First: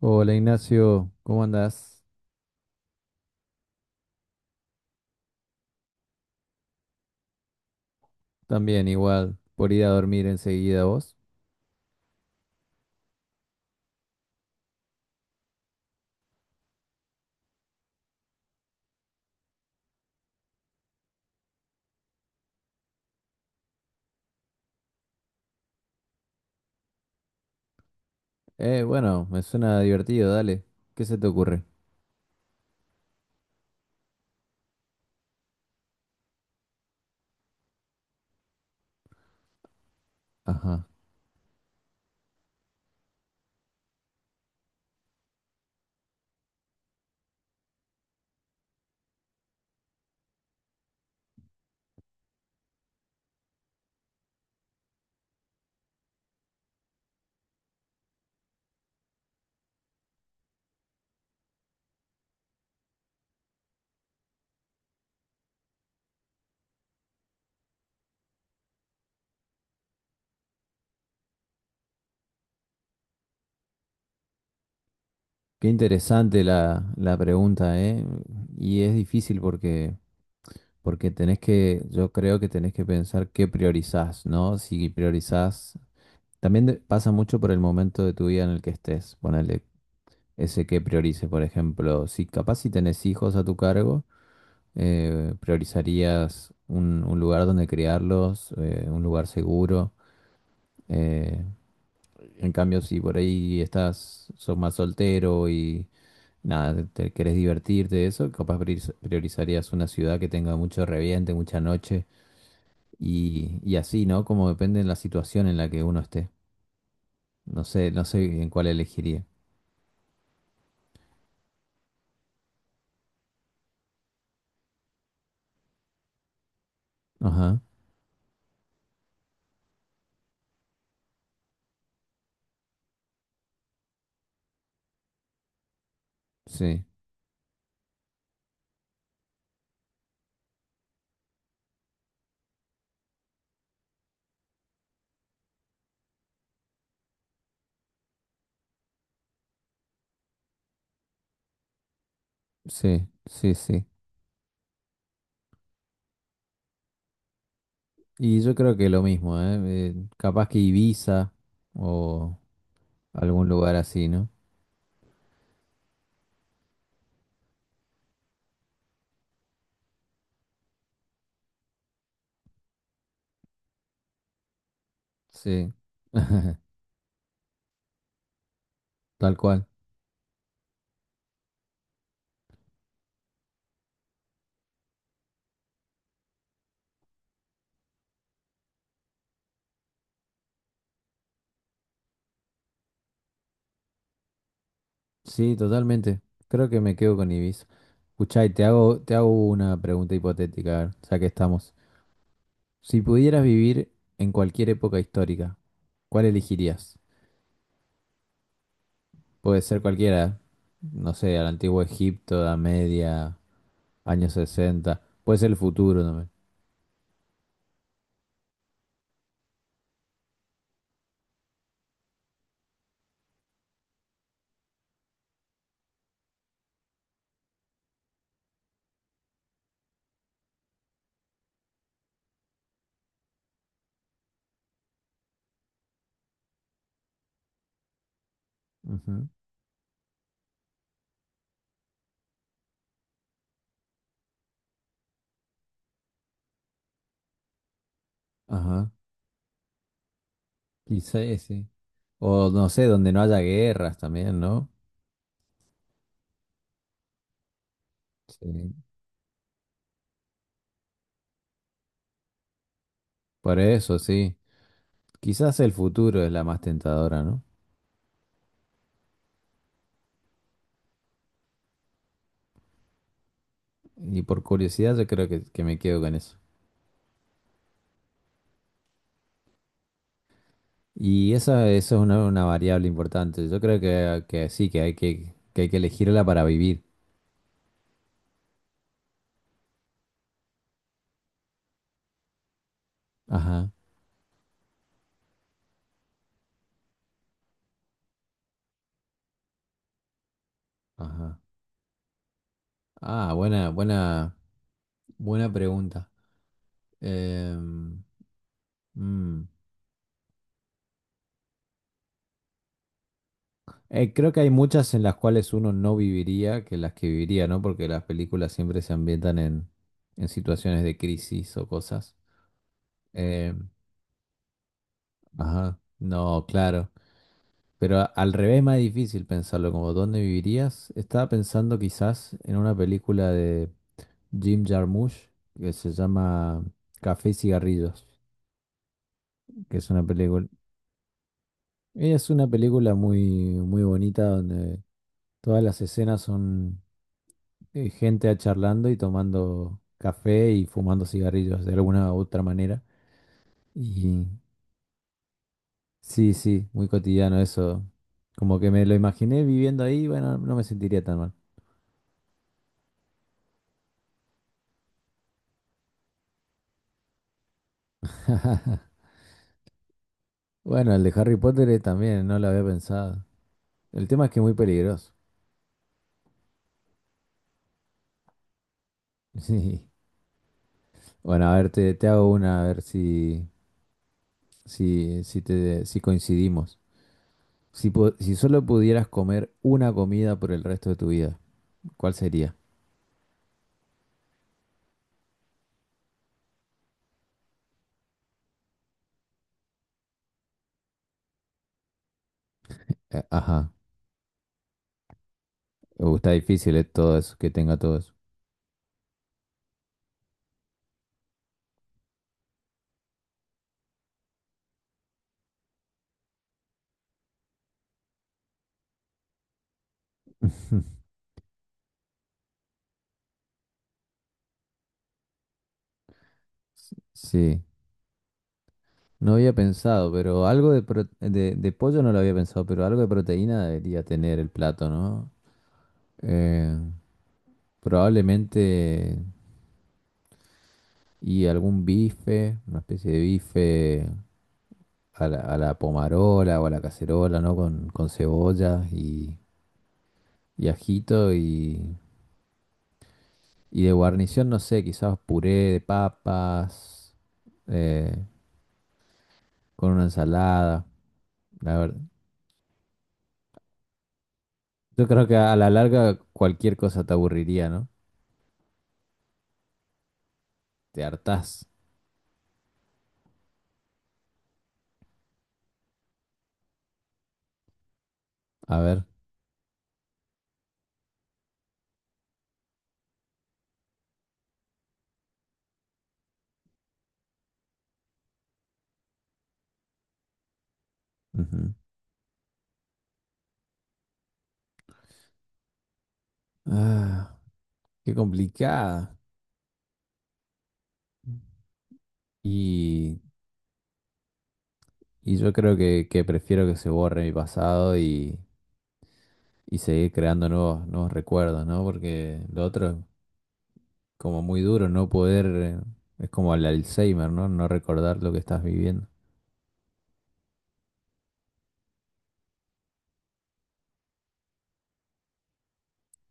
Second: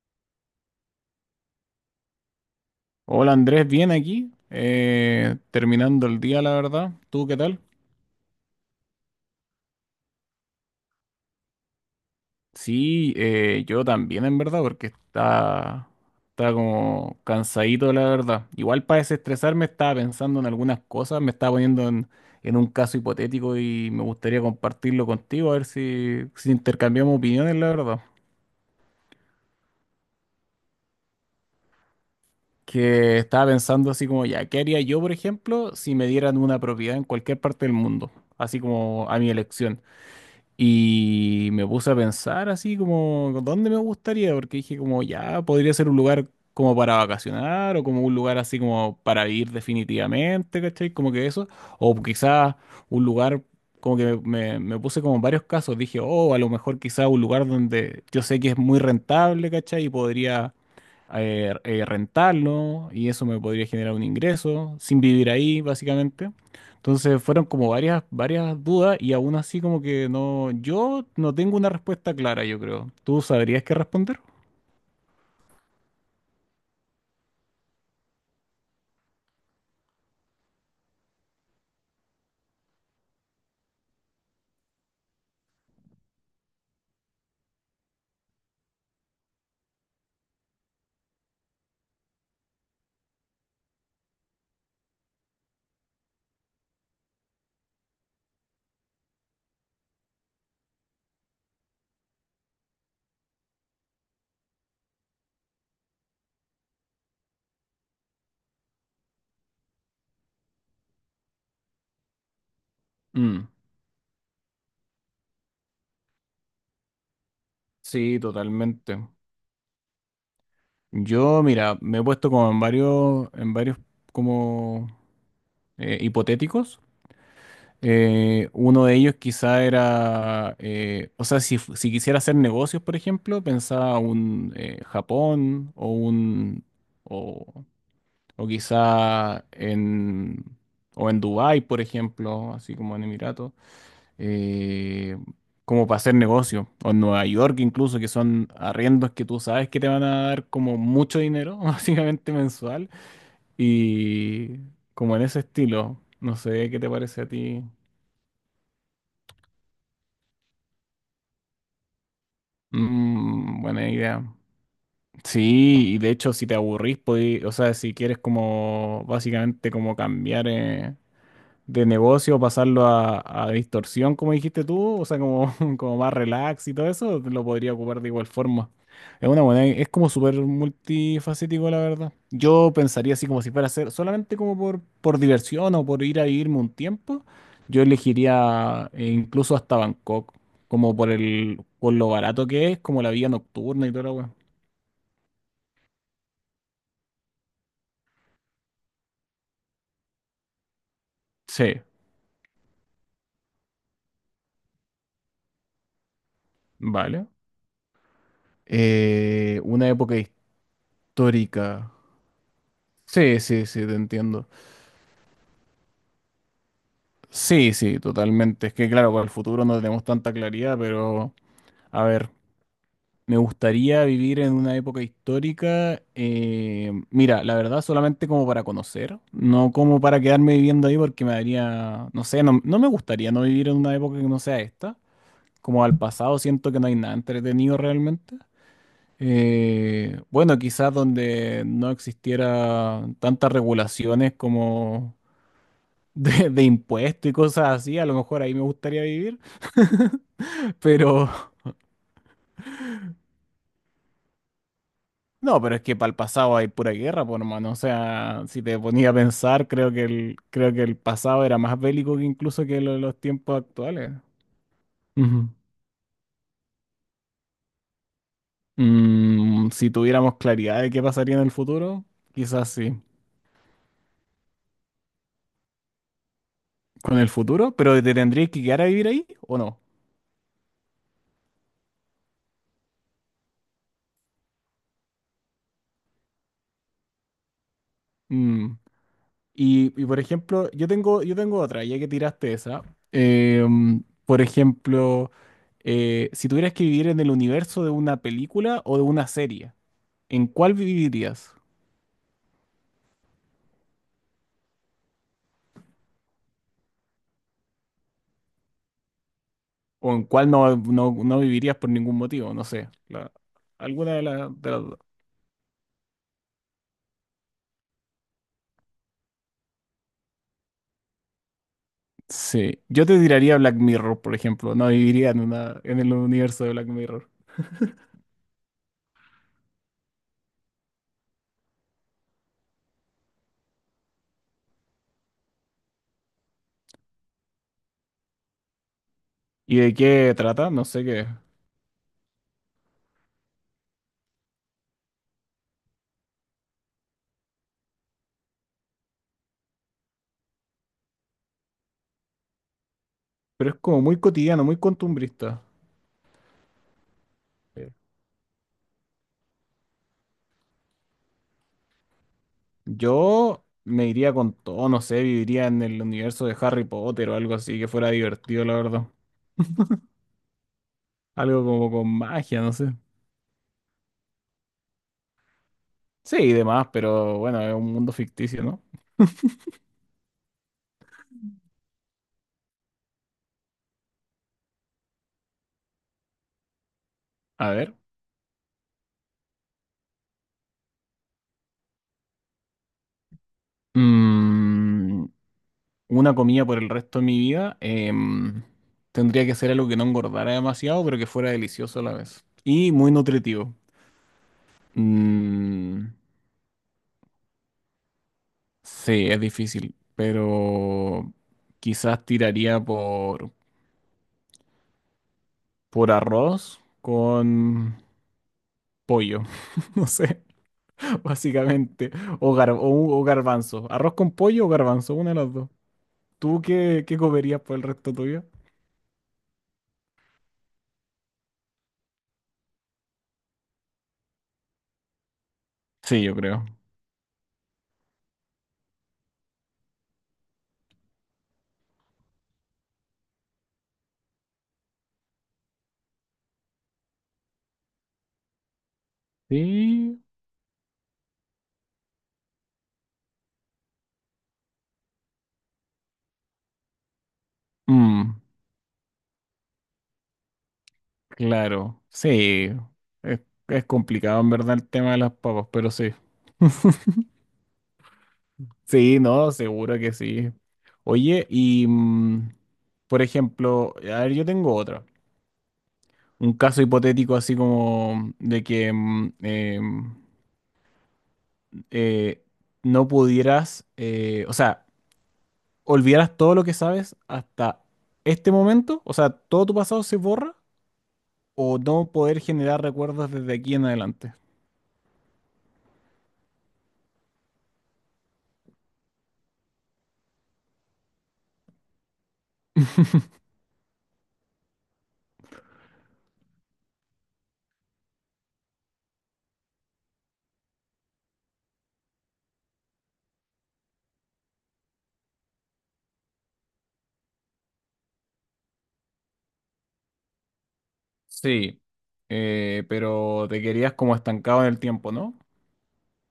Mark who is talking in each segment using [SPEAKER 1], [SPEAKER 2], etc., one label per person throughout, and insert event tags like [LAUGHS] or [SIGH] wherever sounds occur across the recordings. [SPEAKER 1] Hola Ignacio, ¿cómo andás?
[SPEAKER 2] Hola Andrés, bien aquí, terminando el día, la verdad. ¿Tú qué tal?
[SPEAKER 1] También igual, por ir a dormir enseguida vos.
[SPEAKER 2] Sí, yo también en verdad, porque está, está como cansadito, la verdad. Igual para desestresarme estaba pensando en algunas cosas, me estaba poniendo en un caso hipotético y me gustaría compartirlo contigo, a ver si intercambiamos opiniones, la verdad.
[SPEAKER 1] Bueno, me suena divertido, dale. ¿Qué se te ocurre?
[SPEAKER 2] Que estaba pensando así como, ya, ¿qué haría yo, por ejemplo, si me dieran una propiedad en cualquier parte del mundo? Así como a mi elección.
[SPEAKER 1] Ajá.
[SPEAKER 2] Y me puse a pensar así como, ¿dónde me gustaría? Porque dije como, ya, podría ser un lugar como para vacacionar o como un lugar así como para vivir definitivamente, ¿cachai? Como que eso. O quizás un lugar, como que me puse como en varios casos. Dije, oh, a lo mejor quizás un lugar donde yo sé que es muy rentable, ¿cachai? Y podría rentarlo y eso me podría generar un ingreso sin vivir ahí, básicamente. Entonces fueron como varias dudas y aún así como que no, yo no tengo una respuesta clara, yo creo. ¿Tú sabrías qué responder?
[SPEAKER 1] Qué interesante la pregunta, ¿eh? Y es difícil porque tenés que, yo creo que tenés que pensar qué priorizás, ¿no? Si priorizás, también pasa mucho por el momento de tu vida en el que estés. Ponele ese qué priorice, por ejemplo, si capaz si tenés hijos a tu cargo. ¿Priorizarías un lugar donde criarlos, un lugar seguro? Eh, en cambio, si por ahí estás, sos más soltero y nada, te querés divertirte de eso, capaz priorizarías una ciudad que tenga mucho reviente, mucha noche
[SPEAKER 2] Mm,
[SPEAKER 1] y así, ¿no? Como depende de la situación en la que uno esté. No
[SPEAKER 2] sí,
[SPEAKER 1] sé en cuál
[SPEAKER 2] totalmente.
[SPEAKER 1] elegiría.
[SPEAKER 2] Yo, mira, me he puesto como en varios como hipotéticos.
[SPEAKER 1] Ajá,
[SPEAKER 2] Uno de ellos quizá era, o sea, si, si quisiera hacer negocios, por ejemplo, pensaba un Japón o un,
[SPEAKER 1] sí,
[SPEAKER 2] o quizá en, o en Dubái, por ejemplo, así como en Emiratos, eh, como para hacer negocio. O en Nueva York incluso, que son arriendos que tú sabes que te van a dar como mucho dinero, [LAUGHS] básicamente mensual.
[SPEAKER 1] sí, sí, sí.
[SPEAKER 2] Y como en ese estilo, no sé qué te parece a ti.
[SPEAKER 1] Y yo creo que lo mismo, ¿eh? Capaz que Ibiza o... Algún
[SPEAKER 2] Mm,
[SPEAKER 1] lugar
[SPEAKER 2] buena
[SPEAKER 1] así, ¿no?
[SPEAKER 2] idea. Sí, y de hecho si te aburrís, o sea, si quieres como básicamente como cambiar, de negocio, pasarlo a distorsión, como dijiste tú, o sea, como,
[SPEAKER 1] Sí,
[SPEAKER 2] [LAUGHS] como más
[SPEAKER 1] [LAUGHS]
[SPEAKER 2] relax y todo eso, lo podría ocupar de igual forma. Es
[SPEAKER 1] tal
[SPEAKER 2] una buena,
[SPEAKER 1] cual.
[SPEAKER 2] es como súper multifacético, la verdad. Yo pensaría así como si fuera a ser solamente como por diversión o por ir a vivirme un tiempo, yo elegiría incluso hasta Bangkok, como por el, por lo barato que es, como la vida nocturna y todo lo weón.
[SPEAKER 1] Sí, totalmente. Creo que me quedo con Ibiza. Escuchá, y te hago una pregunta hipotética, a ver, ya que estamos.
[SPEAKER 2] Sí,
[SPEAKER 1] Si pudieras vivir en cualquier época histórica, ¿cuál elegirías?
[SPEAKER 2] vale.
[SPEAKER 1] Puede ser
[SPEAKER 2] Una época
[SPEAKER 1] cualquiera, no sé, al antiguo
[SPEAKER 2] histórica.
[SPEAKER 1] Egipto, Edad Media,
[SPEAKER 2] Sí, sí, sí, te
[SPEAKER 1] años
[SPEAKER 2] entiendo.
[SPEAKER 1] 60, puede ser el futuro también.
[SPEAKER 2] Sí, sí, totalmente. Es que claro, para el futuro no tenemos tanta claridad, pero a ver, me gustaría vivir en una época histórica. Mira, la verdad, solamente como para conocer, no como para quedarme viviendo ahí porque me daría, no sé, no, no me gustaría no vivir en una época que no sea esta. Como al pasado siento que no hay nada entretenido realmente.
[SPEAKER 1] Ujú.
[SPEAKER 2] Bueno, quizás donde no existiera tantas regulaciones como de impuestos y cosas así, a lo mejor ahí me
[SPEAKER 1] Ajá,
[SPEAKER 2] gustaría vivir. [LAUGHS]
[SPEAKER 1] quizá
[SPEAKER 2] Pero
[SPEAKER 1] ese. O no sé, donde no haya guerras también, ¿no?
[SPEAKER 2] no, pero es que para el pasado hay pura guerra, por hermano. O sea, si
[SPEAKER 1] Sí.
[SPEAKER 2] te ponía a pensar, creo que el pasado era más bélico que incluso que los tiempos
[SPEAKER 1] Por eso,
[SPEAKER 2] actuales.
[SPEAKER 1] sí.
[SPEAKER 2] Ujú.
[SPEAKER 1] Quizás el futuro es la más tentadora, ¿no?
[SPEAKER 2] Mm, si tuviéramos claridad de qué pasaría en el futuro, quizás sí.
[SPEAKER 1] Y por curiosidad yo creo que me quedo con eso.
[SPEAKER 2] Con el futuro, pero ¿te tendrías que quedar a vivir ahí o no?
[SPEAKER 1] Y esa, eso es una variable importante. Yo creo que sí, que hay que elegirla para vivir.
[SPEAKER 2] Mm. Por ejemplo, yo tengo otra, ya que tiraste esa.
[SPEAKER 1] Ajá,
[SPEAKER 2] Por ejemplo, si tuvieras que vivir en el universo de una película o de una serie, ¿en cuál
[SPEAKER 1] ajá.
[SPEAKER 2] vivirías?
[SPEAKER 1] Ah, buena pregunta. Em, mm.
[SPEAKER 2] ¿O en cuál no vivirías por ningún motivo? No sé. Alguna de,
[SPEAKER 1] Creo que hay
[SPEAKER 2] de las
[SPEAKER 1] muchas
[SPEAKER 2] dos.
[SPEAKER 1] en las cuales uno no viviría que las que viviría, ¿no? Porque las películas siempre se ambientan en situaciones de crisis o cosas.
[SPEAKER 2] Sí. Yo te tiraría
[SPEAKER 1] Em,
[SPEAKER 2] Black Mirror, por ejemplo. No viviría en
[SPEAKER 1] ajá,
[SPEAKER 2] una, en el
[SPEAKER 1] no,
[SPEAKER 2] universo de Black
[SPEAKER 1] claro.
[SPEAKER 2] Mirror.
[SPEAKER 1] Pero al revés es más difícil pensarlo, como ¿dónde vivirías? Estaba pensando quizás en una película de Jim Jarmusch que se llama Café y cigarrillos,
[SPEAKER 2] ¿Y
[SPEAKER 1] que
[SPEAKER 2] de qué trata? No sé qué.
[SPEAKER 1] es una película muy bonita donde todas las escenas son gente charlando y tomando café y fumando cigarrillos de alguna u otra manera.
[SPEAKER 2] Pero es como muy
[SPEAKER 1] Y
[SPEAKER 2] cotidiano, muy costumbrista.
[SPEAKER 1] sí, sí, muy cotidiano eso. Como que me lo imaginé viviendo ahí, bueno, no me sentiría tan mal.
[SPEAKER 2] Yo me iría con todo, no sé, viviría en el universo de Harry Potter o algo así que fuera divertido, la verdad.
[SPEAKER 1] Bueno, el de Harry
[SPEAKER 2] Algo
[SPEAKER 1] Potter
[SPEAKER 2] como con
[SPEAKER 1] también, no lo
[SPEAKER 2] magia,
[SPEAKER 1] había
[SPEAKER 2] no sé.
[SPEAKER 1] pensado. El tema es que es muy peligroso.
[SPEAKER 2] Sí, y demás, pero bueno, es un mundo ficticio, ¿no?
[SPEAKER 1] [LAUGHS] Sí. Bueno, a ver, te hago una, a ver si coincidimos.
[SPEAKER 2] A
[SPEAKER 1] Si,
[SPEAKER 2] ver.
[SPEAKER 1] si solo pudieras comer una comida por el resto de tu vida, ¿cuál sería?
[SPEAKER 2] Mm, una comida por el resto de mi vida. Tendría que ser algo que no engordara demasiado, pero que fuera delicioso a la vez. Y muy
[SPEAKER 1] Ajá,
[SPEAKER 2] nutritivo. Mm,
[SPEAKER 1] Está difícil que tenga todo eso.
[SPEAKER 2] sí, es difícil, pero quizás tiraría por arroz con pollo, [LAUGHS] no sé,
[SPEAKER 1] [LAUGHS]
[SPEAKER 2] básicamente, o, o, o garbanzo, arroz con pollo o garbanzo, una de las dos. ¿Tú qué comerías
[SPEAKER 1] Sí,
[SPEAKER 2] por el resto tuyo?
[SPEAKER 1] no había pensado, pero algo de, de pollo no lo había pensado, pero algo de proteína debería tener el plato, ¿no?
[SPEAKER 2] Sí, yo creo.
[SPEAKER 1] Eh, probablemente. Y algún bife, una especie de bife a la pomarola o a la cacerola, ¿no? Con cebolla
[SPEAKER 2] Sí.
[SPEAKER 1] y ajito y de guarnición, no sé, quizás puré de papas, eh,
[SPEAKER 2] Mm,
[SPEAKER 1] con una ensalada. La verdad.
[SPEAKER 2] claro, sí, es, es complicado en verdad el
[SPEAKER 1] Yo
[SPEAKER 2] tema de
[SPEAKER 1] creo
[SPEAKER 2] las
[SPEAKER 1] que a
[SPEAKER 2] papas,
[SPEAKER 1] la
[SPEAKER 2] pero sí.
[SPEAKER 1] larga cualquier
[SPEAKER 2] [LAUGHS]
[SPEAKER 1] cosa te aburriría, ¿no?
[SPEAKER 2] Sí, no, seguro que sí.
[SPEAKER 1] Te
[SPEAKER 2] Oye,
[SPEAKER 1] hartás.
[SPEAKER 2] y mm, por ejemplo, a ver, yo tengo otra. Un caso hipotético así como de
[SPEAKER 1] A
[SPEAKER 2] que
[SPEAKER 1] ver.
[SPEAKER 2] eh, no pudieras, o sea, olvidaras todo lo que sabes hasta este momento, o sea, todo tu pasado se borra
[SPEAKER 1] Ujú.
[SPEAKER 2] o no poder generar recuerdos desde aquí en adelante.
[SPEAKER 1] Ah, qué complicada. Y, y yo creo que prefiero que se borre mi pasado y seguir creando nuevos recuerdos, ¿no? Porque lo otro es como muy duro, no poder, es como el Alzheimer, ¿no? No recordar lo que estás viviendo.
[SPEAKER 2] Sí, pero te querías como estancado en el tiempo, ¿no?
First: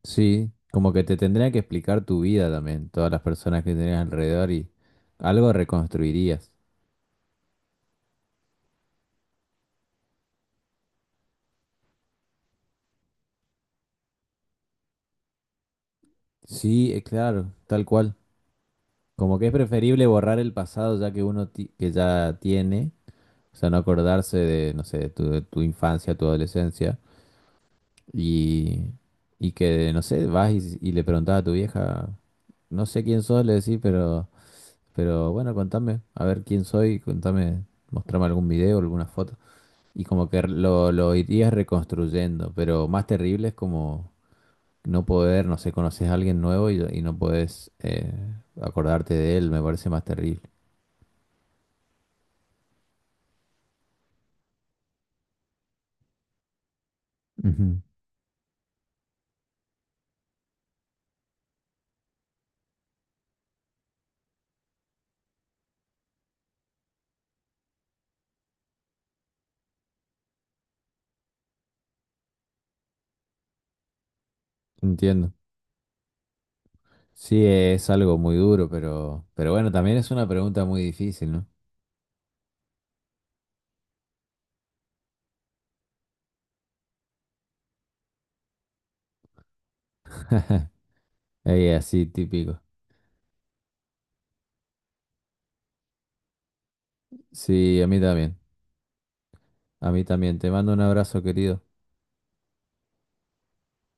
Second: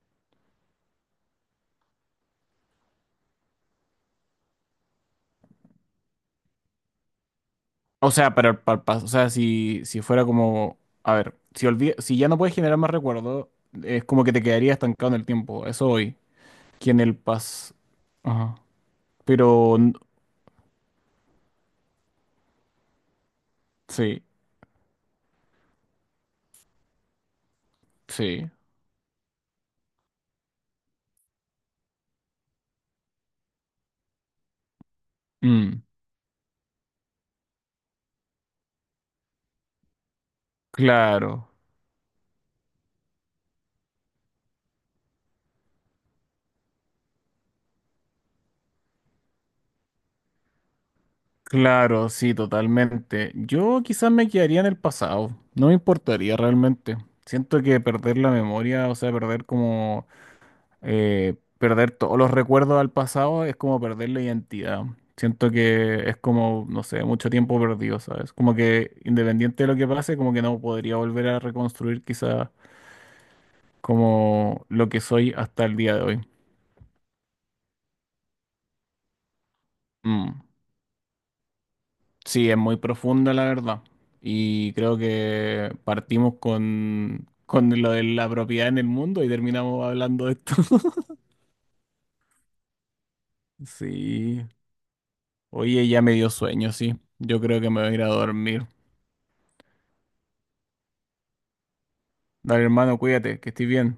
[SPEAKER 1] Sí, como que te tendría que explicar tu vida también, todas las personas que tenés alrededor y algo reconstruirías.
[SPEAKER 2] O sea, para el para o sea, si, si fuera como, a ver, si ya no puedes generar más recuerdos, es como que te quedaría estancado en el tiempo, eso hoy,
[SPEAKER 1] Sí,
[SPEAKER 2] que en el
[SPEAKER 1] claro,
[SPEAKER 2] pas,
[SPEAKER 1] tal cual.
[SPEAKER 2] ajá,
[SPEAKER 1] Como que es
[SPEAKER 2] pero
[SPEAKER 1] preferible borrar el pasado ya que uno que ya tiene, o sea, no
[SPEAKER 2] sí,
[SPEAKER 1] acordarse de, no sé, de tu infancia, tu adolescencia
[SPEAKER 2] sí.
[SPEAKER 1] Y, y que, no sé, vas y le preguntás a tu vieja, no sé quién sos, le decís, pero bueno,
[SPEAKER 2] Mm.
[SPEAKER 1] contame, a ver quién soy, contame, mostrame algún video, alguna foto. Y como que lo
[SPEAKER 2] Claro,
[SPEAKER 1] irías reconstruyendo, pero más terrible es como no poder, no sé, conoces a alguien nuevo y no podés acordarte de él, me parece más terrible.
[SPEAKER 2] claro, sí, totalmente. Yo quizás me quedaría en el pasado, no me importaría realmente. Siento que
[SPEAKER 1] Ujú.
[SPEAKER 2] perder la memoria, o sea, perder como, perder todos los recuerdos al pasado es como perder la identidad. Siento que es como, no sé, mucho tiempo perdido, ¿sabes? Como que independiente de lo que pase, como que no podría volver a reconstruir quizás como lo que
[SPEAKER 1] Entiendo.
[SPEAKER 2] soy hasta el día de hoy.
[SPEAKER 1] Sí, es algo muy duro, pero bueno, también es una
[SPEAKER 2] Mm.
[SPEAKER 1] pregunta muy difícil, ¿no?
[SPEAKER 2] Sí, es muy profunda la verdad. Y creo que partimos con lo de la propiedad en el mundo y terminamos hablando de esto. [LAUGHS]
[SPEAKER 1] Es así típico.
[SPEAKER 2] Sí. Oye, ya me dio sueño, sí. Yo creo que
[SPEAKER 1] Sí,
[SPEAKER 2] me
[SPEAKER 1] a
[SPEAKER 2] voy a
[SPEAKER 1] mí
[SPEAKER 2] ir a
[SPEAKER 1] también.
[SPEAKER 2] dormir.
[SPEAKER 1] A mí también. Te mando un abrazo, querido.
[SPEAKER 2] Dale, hermano, cuídate, que estés bien.